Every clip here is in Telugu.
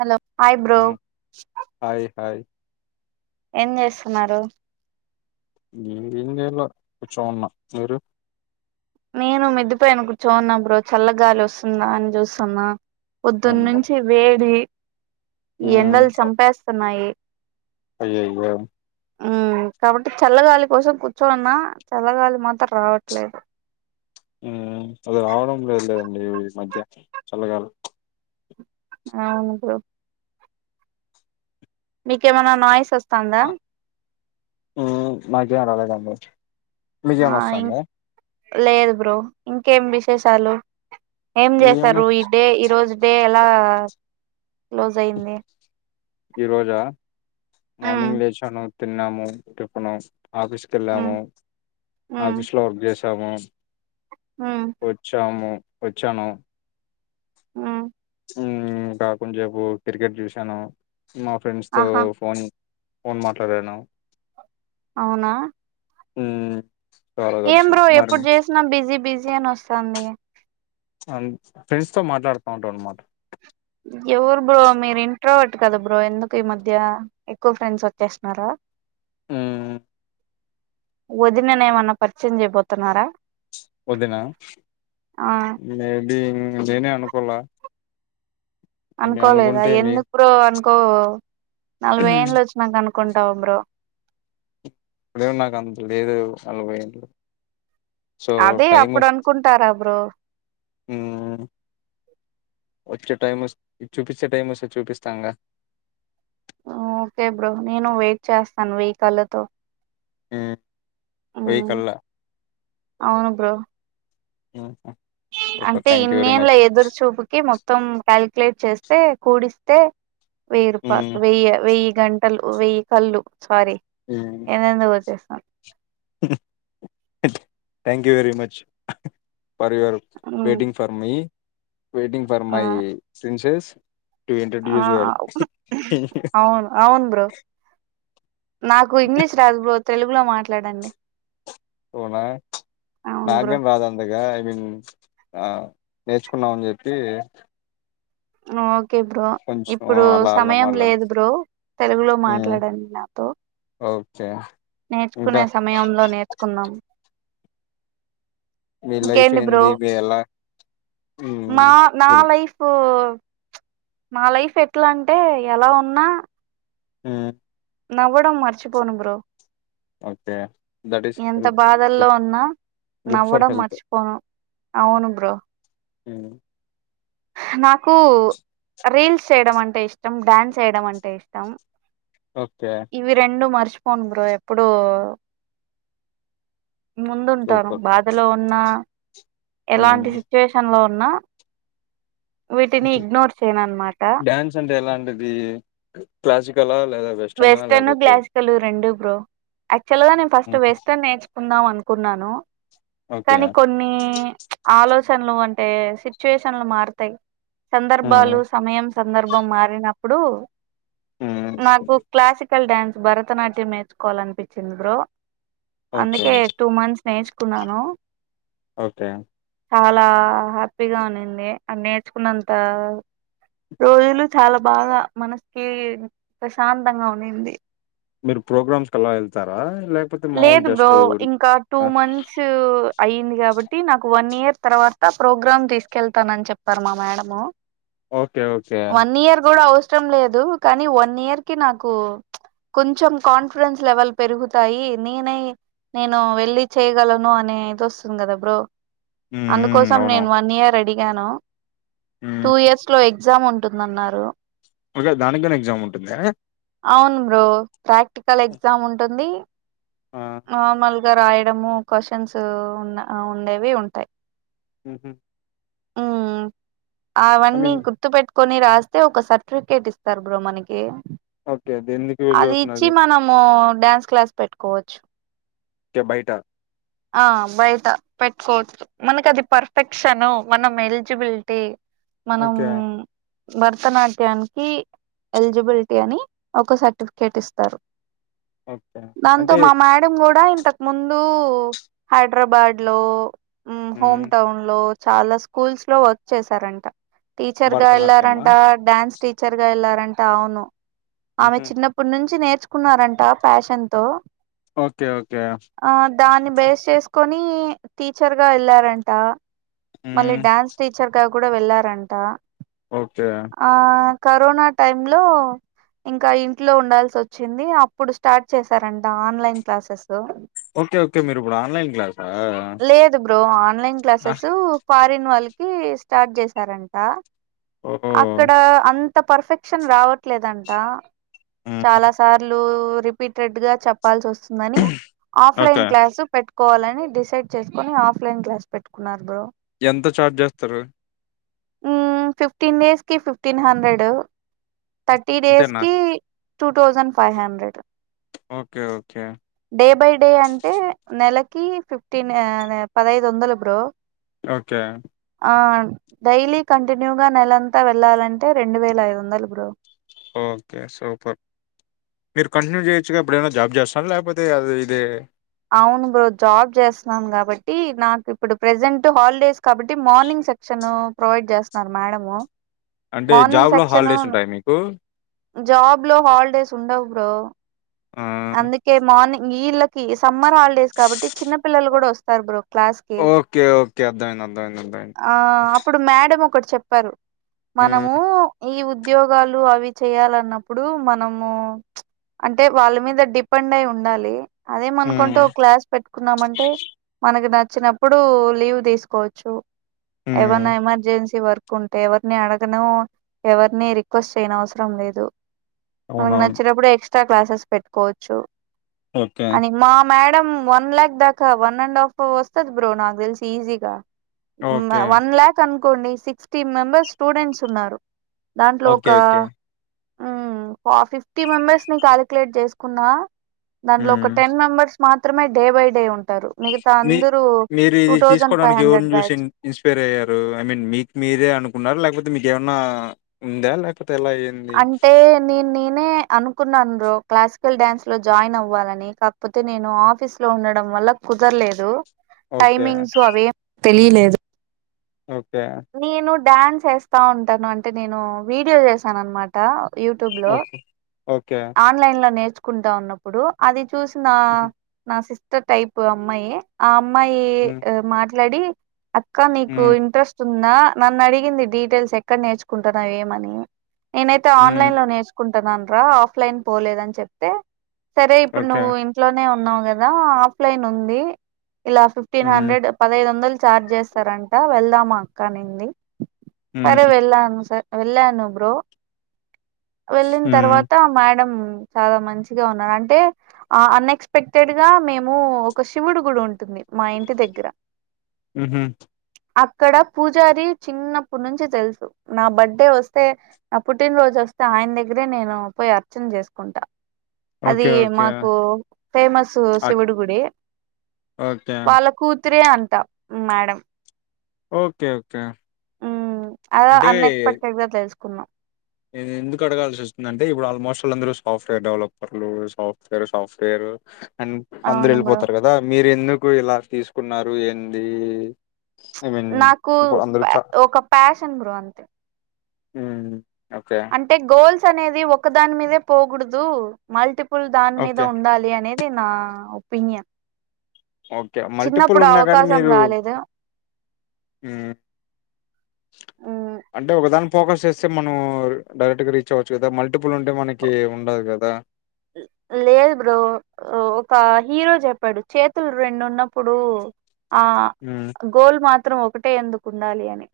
హలో హాయ్ బ్రో ఆ హాయ్ హాయ్ ఏం చేస్తున్నారు నేను ఏం చేయల కూర్చొని ఉన్నా మీరు నేను మెద్దిపైన కూర్చోని ఉన్నా బ్రో చల్ల గాలి వస్తుందా అని చూస్తన్నా పొద్దున్న అమ్మో నుంచి వేడి ఈ ఉమ్ ఎండల్ చంపేస్తున్నాయి అయ్యయ్యో ఊ కాబట్టి చల్లగాలి కోసం కూర్చోనున్న చల్లగాలి మాత్రం రావట్లేదు ఊ అది రావడం లేదు లేండి ఈ మధ్య చల్లగాలి అవును బ్రో మీకేమైనా నాయిస్ ఒస్తందా హు నాకేం రాలేదండి మీకేం ఆ ఇం నొస్తంద లేదు బ్రో ఇంకేం విశేషాలు ఏం ఏమన్నా చేసారు ఈ డే ఈ రోజు డే ఎలా క్లోజైంది ఈ రోజా ఉమ్ మార్నింగ్ లేచాను తిన్నాము టిపన్ ఉమ్ ఆఫీసుకేళ్ళాము ఉమ్ ఆఫీస్లో వర్క్ చేసాము ఉమ్ వచ్చాము వచ్చాను హ హు కాకు కొంసేపు క్రికెట్ చూసాను మా ఫ్రెండ్స్ తో ఆహా ఫోన్ ఫోన్ మాట్లాడాను అవునా ఉహు ఏం బ్రో ఎప్పుడు చేసినా బిజీ బిజీ అనొస్తాంది అన్ ఫ్రెండ్స్ తో మాట్లాడుతా ఉంటానన్మాట ఎవరు బ్రో మీరు ఇంట్రోవటు కదా బ్రో ఎందుకు ఈ మధ్య ఎక్కువ ఫ్రెండ్స్ వచ్చేస్తున్నారు. ఉమ్, వదిననేమన్నా పరిచయం చేయబోతున్నారా వదిన ఆ మేబి నీనే అనుకోలా మే అనుకోలేదా అనుకుంటే మీ ఎందుకు బ్రో అనుకోవు నలభై ఎంన్లు వచ్చినాక అనుకుంటావా బ్రో ఇప్పుడేం నాకంత లేదు నలభై ఏండ్లు అదే అపుడనకుంటారా బ్రో మ్ వచ్చే టైం వస్ చూపించే టైం వస్తే చూపిస్తంగా హు ఒకే బ్రో నీను వెట్ చేస్తాను వేయికళ్ళతో మ్ మ్ అవును బ్రో మ్ అంటే ఇన్నేడ్ల ఎదురు చూపుకి మొత్తం కల్ ప్లస్ చేస్తే కూడిస్తే వేయిరుపాయల్ వేయా వేయ్యి గంటలు వేయ్యికళ్ళు సారీ ఎందెందో వచ్చేస్ thank you very much for your hmm waiting for me waiting for my princess అ ఆవ్ అవును అవును బ్రో నాకు ఇంగ్లీష్ రాదు బ్రో తెలుగులో మాట్లాడండి అవునా అవును బ్రో నాకేం రాదంతగా ఇం హా నేర్చుకున్నామని చెప్పి ఓ కే బ్రో కొంచెం ఇప్పుడు అలా అలా సమయం మాట్లాడు లేదు బ్రో తెలుగులో మాట్లాడండి నాతో ఓక్ నేర్చుకునే సమయంలో నేర్చుకున్నం మీ లైఫ్ ఇంకేంటి బ్రో ఏంది మీ ఎలా మా మ్మ్ నా మ్మ్ లైఫు మా లైఫు ఎట్లా అంటే ఎలా ఉన్నా మ్ నవ్వడం మర్చిపోను బ్రో ఒకే ఎంత బాధల్లో ఉన్నా గుడ్ ఫర్ నవ్వడం హెల్త్ మర్చిపోను అవును బ్రో మ్ నాకు రీల్స్ చేయడం అంటే ఇష్టం డాన్స్ ఏయడం అంటే ఇష్టం ఓకే ఇవి రెండు మర్చ్ చ్ పోన్ బ్రో ఎప్పుడు ముందుంటారు సూపర్ బాధలో ఉన్నా మ్మ్ ఎలాంటి సిచ్యువేషన్ లో ఉన్నా వీటిని ఇగ్నోర్ చేయను అనమాట డ్యాన్స్ అంటే ఎలంటిది క్లాసికల్ ఆ వెస్టర్న్ క్లాసికల్ రెండు బ్రో యాక్చువల్ గా నేను ఫస్ట్ మ్మ్ వెస్టర్న్ నేర్చుకుందామను కున్నాను ఓకే కానీ కొన్ని ఆలోచ్ షన్లు అంటే సిచ్యువేషన్లు మారతాయి మ్మ్ సందర్భాలు సమయం సందర్భం మారిన ప్పుడు మ్ క్లాసికల్ డ్యాన్స్ భరతనాట్యం నేర్చుకోవాలనిపించింది బ్రో ఓకే అందుకే టూ మంత్స్ నేర్చుకున్నాను ఓకే చాలా హ్యాపీగా ఉన్నింది అ నేర్చుకున్నంత రోజులు చాలా బాగా మనసుకి ప్రశాంతంగా ఉన్నింది మీరు ప్రోగ్రామ్స్కిలా ఎళ్తారా లేదు బ్రో ఇంకా టూ మంత్స్ అయ్యింది కాబట్టి నాకు వన్ ఇయర్ తర్వాత ప్రోగ్రామ్ తీసుకెళ్తానని చెప్పారు మా madam okay okay one year కూడా అవసరం లేదు కానీ వన్ ఇయర్ కి నాకు కొంచెం కాన్ఫిడెన్స్ లెవెల్ పెరుగుతాయి నేనై నేను వెళ్ళి చేయగలను అనే ఇది వస్తుంది కదా బ్రో హ్మ్ హ్మ్. అందుకోసం అవును. నేను వన్ ఇయర్ అడిగాను హ్మ్. టూ ఇయర్స్ లో ఎగ్జామ్ ఉంటుందన్నారు ఒకే దానికిగనే ఎగ్జామ్ ఉంటుందా? అవును బ్రో ప్రాక్టికల్ ఎగ్జామ్ ఉంటుంది ఆ! నార్మల్గా రాయడము క్వాషన్స్ ఉన్నా ఉండేవి ఉంటాయి ఉహు ఉ అవన్నీ మీన్ గుర్తు పెట్టు కొన్ని రాస్తే ఒక సర్టిఫికేట్ ఇస్తారు బ్రో మనకి ఓకే. దేనికి యూజ్ అది ఇచ్చి అవుతున్నది? మనము డ్యాన్స్ క్లాస్ పెట్టుకోవచ్చు టే బయటా ఆ బయట పెట్టుకోవచ్చు మనకది పర్ఫెక్షన్ మనం ఎలిజిబిలిటీ మనం ఓకే. భరతనాట్యానికి ఎలిజిబిలిటీ అని ఒక సర్టిఫికేట్ ఇస్తారు ఓకే. దాన్తో అంటే మా మ్యాడం గుడా ఇంతక్ ముందు హైడ్రాబాడ్ లో హోమ్ హ్మ్. టౌన్ లో చాలా స్కూల్స్ లో వర్క్ చేసారంట టీచర్గా భరతనాట్యమా? వెళ్లారంట డ్యాన్స్ టీచర్గా ఎళ్లారంటే అవును ఆమె హుహు. చిన్నప్పుడు నుంచి నేర్ చ్చుకున్నారంట ప్యాషన్ తో ఓకే. ఓకే. ఆ దాన్ని బేస్ చేసుకొని టీచర్ గా వెళ్ళారంట మల్లి హ్మ్. డ్యాన్స్ టీచర్ గా కూడా వెళ్ళారంట ఓకే. ఆ కరోనా టైం లో ఇంకా ఇంట్లో ఉండాల్సచ్చింది అప్పుడు స్టార్ట్ చేశారంట ఆన్లైన్ క్లాసెస్ ఓకే ఓకే మీరు ఇప్పుడు ఆన్లైన్ లేదు బ్రో ఆన్లైన్ ఆ! క్లాసెస్ ఫారన్ వాళ్ కి స్టార్ట్ చేసారంట ఓహో! అక్కడ అం ంత పర్ఫెక్షన్ రావట్లేదంట హ్మ్. చాలా సార్లు ఓ రిపీటెడ్ గా చెప్పాల్సి వస్తుంది అనీ ఆఫ్లైన్ ఓకే. క్లాస్ పెట్టు కోవాలని డిసైడ్ చేసుకొని ఆఫ్లైన్ క్లాస్ పెట్టుకున్నారు బ్రో ఎంత ఛార్జ్ చేస్తారు ఉమ్ ఫిఫ్టీన్ డేస్ కి ఫిఫ్టీన్ హండ్రెడ్ థర్టీ డేస్ ఇంతేనా? కి two thousand five hundred okay ఓ డే బై డే అంటే నెలకి ఫిఫ్టీన్ పదైదు వందలు బ్రో ఓకే ఆ డైలీ కంటిన్యూగా నెలంతా వెళ్ళాలంటే రెండు వేల ఐదు వందలు బ్రో ఓకే సూపర్ మీరు కంటిన్యూ చేయొచ్చుగా ఎప్పుడన్నా జాబ్ చేస్తారా లేకపోతే అదె ఇదే ం కాబట్టి నాకు ఇప్పుడు ప్రసెంట్ హాలిడేస్ కాబట్టి మార్నింగ్ సెక్షన్ ప్రొవైడ్ చేస్తున్నారు మ్యా మడమో అంటే మార్నింగ్ జాబ్‌లో సెక్షన్ హాలిడేస్ ఉంటాయా మీకు? జాబ్ లో హాలిడేస్ ఉండవు బ్రో ఆ అందుకే మార్నింగ్ ఈళకి సమ్మర్ హాలిడేస్ కాబట్టి చిన్న పిల్లలు కూడా వస్తారు బ్రో క్లాస్ కి ఒక అర్ధం అయింది ఆ అప్పుడు మేడం ఒకటి చెప్పారు హ్మ్ మనము ఈ ఉద్యోగాలు అవి చేయాలన్నప్పుడు మనము అంటే వాళ్ళ మీద డిపెండ్ అయి ఉండాలి హ్మ్ అదేమనుకుంటే ఒక క్లాస్ పెట్టుకున్నామంటే మనకి నచ్చ వచ్చినప్పుడు లీవ్ తీసుకోవచ్చు ఏమన్నా హ్మ్ ఎమర్జెన్సీ వర్క్ కుంటే ఎవరిని అడగను ఎవరిని రిక్వెస్ట్ చేయన అవసరం లేదు మనకు అవునవును నచ్చినప్పుడు ఎక్స్ట్రా క్లాసెస్ పెట్టుకోవచ్చు ఓకే అని మా మేడ మ వన్ లఖ్ దాకా వన్ అండ్ హాఫ్ వస్తుది బ్రో నాకు తెలిసి ఈజీగా ఓకే వన్ లలాక్ అనుకోండి సిక్స్టీ మెంబర్స్ స్టూడెంట్స్ ఉన్నారు దాంట్లో ఒక ఓకే ఓకే ఫిఫ్టీ మెంబెర్స్ ని క్యాలిక్యులేట్ చేసుకున్నా దానిలో ఒక హ్మ్ టెన్ మెంబర్స్ మాత్రమే డే బై డే ఉంటారు మిగతా మీ అందరూ మీరు టూ ఇది థౌజండ్ ఫైవ్ తీసుకోవడానికి హండ్రెడ్ ఎవరిని బ్యాగ చూసి ఇన్స్పైర్ అయ్యారు ఐ మీన్ మీకు మీరే అనుకున్నారు లేకపోతే మీకేమన్నా ఉందా లేకపోతే ఎలా అయ్యింది అంటే నేను నేనే అనుకున్నాను బ్రో క్లాసికల్ డ్యాన్స్ లో జాయిన్ అవ్వాలని కాకపోతే నేను ఆఫీస్ లో ఉండడం వల్ల కుదరలేదు ఓకే టైమింగ్స్ అవేం తెలిలేదు ఓకే డ్యాన్స్ వేస్తా ఉంటాను అంటే నేను వీడియో చేశాను అన్నమాట యూట్యూబ్ లో ఓకే ఓకే ఆన్లైన్ లో నేర్చుకుంటా ఉన్నప్పుడు అది చూసిన నా సిస్టర్ టైప్ అమ్మాయి ఆ అమ్మాయి హ్మ్ మాట్లాడి అక్క నీకు హ్మ్ ఇంట్రెస్ట్ ఉందా నన్ను అడిగింది డీటెయిల్స్ ఎక్కడ నేర్చుకుంటున్నావ ఏమని నేనైతే హ్మ్ ఆన్లైన్ లో నేర్చుకుంటున్నాను రా ఆఫ్లైన్ పోలేదని చెప్తే సరే ఇప్పుడు ఓకే నువ్వు ఇంట్లోనే ఉన్నావు కదా ఆఫ్లైన్ ఉంది ఇలా ఫిఫ్టీన్ హ్మ్ హండ్రెడ్ పదహైదు వందలు చఛార్జ్ చేస్తారంట వెళ్దామా అక్క నింది హ్మ్ సరే వెళ్ళాను స వెళ్ళాను బ్రో వెళ్ళిన హ్మ్ తర్వాత మేడం చాలా మంచిగా ఉన్నా అంటే ఆ అన్ఎక్స్పెక్టెడ్ గా మేము ఒక శివుడు గుడి ఉంటుంది మా ఇంటి దగ్గర హుహు అక్కడ పూజారి చిన్నప్పుడు నుంచి తెలుసు నా బర్త్డే వస్తే ఆ పుట్టినరోజు వస్తే ఆయన దగ్గరే నేను పోయి అర్చన చేసుకుంటా అది ఓకే ఓకే మాకు ఫేమస్ అట్ శివుడి గుడి ఓకే తీ అంట మేడం ఓకే ఓకే ఉ అద అన్ఎక్స్పెక్టెడ్ గా తెలుసుకున్నాం ఇది ఎందుకు అడగాల్సి వస్తుంది అంటే ఇప్పుడు ఆల్మోస్ట్ వాళ్ందరుూ సాఫ్ట్వేర్ డెవలపర్లు సాఫ్ట్వేర్ సాఫ్ట్వేర్ రూ అండ్ అందరు అవును బ్రో వెళ్ళిపోతారు కదా మీరు ఎందుకు ఇలా తీసుకున్నారు ఏంది ఐ మీన్ నాకు ఇప్పుడు అందరూ చ ఒక ప్యాషన్ బ్రో అంతే ఉ అంటే గోల్స్ అనేది ఒకదాని మీదే పోకూడదు మల్టి పుల్ దాని మీద ఓకే ఉండాలి అనేది నా ఒపీనియన్ ఓకే మల్టిపుల్ చిన్నప్పుడు ఉన్నా కాని అవకాశం మీరు రాలేదు ఉమ్ మ్ అంటే ఒకదాని ఫోకస్ చేస్తే మనం డైరెక్ట్ గా రీచ్ అవ్వచ్చు కదా మల్టిపుల్ ఉంటే మనకి ఉండదు కదా లేదు బ్రో ఒక హీరో చెప్పాడు చేతులు రెండు ఉన్నప్పుడు ఆ మ్మ్ గోల్ మాత్రం ఒకటే ఎందు కుండాలి అని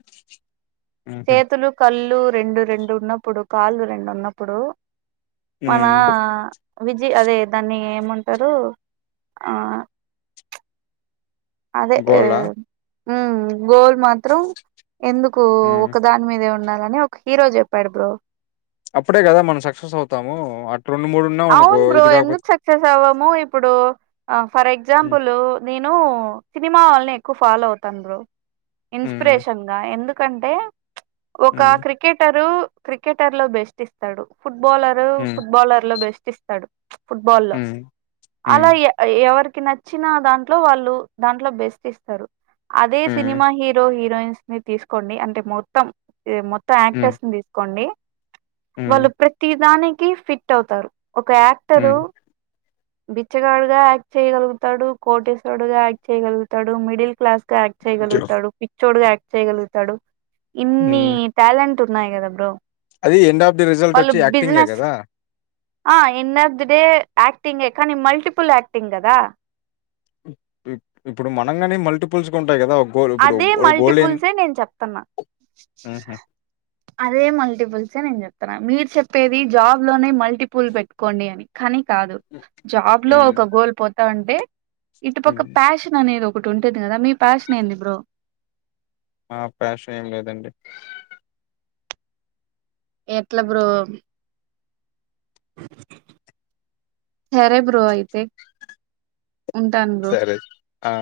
మ్హూ చేతులు కళ్ళు రెండు రెండు ఉన్నప్పుడు కాళ్ళు రెండు ఉన్నప్పుడు మనా మ్మ్ విజి అదే దాన్ని ఏమంటారు ఆ అదే ఎ గోలా ఊ గోల్ మాత్రం ఎందుకు మ్మ్ ఒక దాని మీదే ఉండా అని ఒక హీరో చెప్పాడు బ్రో అప్పుడే కదా మనం సక్సెస్ అవుతాము రెండు మూడు ఉన్నాం అనుకో అవును బ్రో ఇది కాకపోతే ఎందుకు సక్సెస్ అవ్వము ఇప్పుడు ఫర్ మ్మ్ ఎగ్జాంపుల్ నేనూ సినిమా వాళ్ళని ఎక్కువ ఫాలో అవుతాం బ్రో మ్మ్ ఇన్స్పిరేషన్ గా ఎందుకంటే ఒక మ్మ్ క్రికెటరు క్రికెటర్ లో బెస్ట్ ఇస్తాడు ఫుట్బాలర్ హ్మ్ ఫుట్బాలర్ లో బెస్ట్ ఇస్తాడు ఫుట్బా లో హ్మ్ హ్మ్ అలా ఎ ఎవరు నచ్చిన దాంట్లో వాళ్ళు దాంట్లో బెస్ట్ ఇస్తారు అదే హ్మ్ సినిమా హీరో హి హీరోయిన్స్ ని తీసుకోండి అంటే మొత్తం మొత్తం హ్మ్ యాక్టర్స్ ని తీసుకోండి వాళ్ళు హ్మ్ ప్రతిదానికి ఫిట్ అవుతారు ఒక యాక్టరు హ్మ్ బిచ్చగాడు గా యాక్ట్ చేయగలుగుతాడు కోటేశ్వడు గా యాక్ట్ చేయగలుగుతాడు మిడిల్ క్లాస్ గా యాక్ట్ చేయగలుగుతాడు పిచ్చోడ్ గా యాక్ట్ చేయగలుగుతాడు ఇన్ని హ్మ్ టాలెంట్ ఉన్నాయి గద బ్రో అది ఎండ్ ఆఫ్ ది రిజల్ట్ వాళ్ళు వచ్చి యాక్టింగే బిజినెస్ కదా ఆ ఇన్ ఆఫ్ ది డే ఆయాక్టింగే కని మల్టిపుల్ యాక్టింగ్ కదా ఇప్పుడు మనం గాని మల్టిపుల్స్ ఉంటాయి కదా గోల్ ఇప్పుడు అదే ఓ గోల్ ఏం మల్టిపుల్సే నేను చెప్తన్నా హుహు. అదే మల్టిపుల్సే నేను చెప్ మీరు చెప్పేది జాబ్ లోనే మల్టిపుల్ పెట్టుకోండి అనీ కని కాదు జాబ్ లో హ్మ్. ఒక గోల్ పోతాంటే ఇటు పక్క హ్మ్. ప్యాషన్ అనేది ఒక్ ఒకటి ఉంటుంది కదా మీ ప్యాషన్ ఏంది బ్రో నా ప్ర్యాషన్ ఏం లేదండి ఎట్ల బ్రో సరే బ్రో అయితే ఉంటాను బ్రో సరే ఆ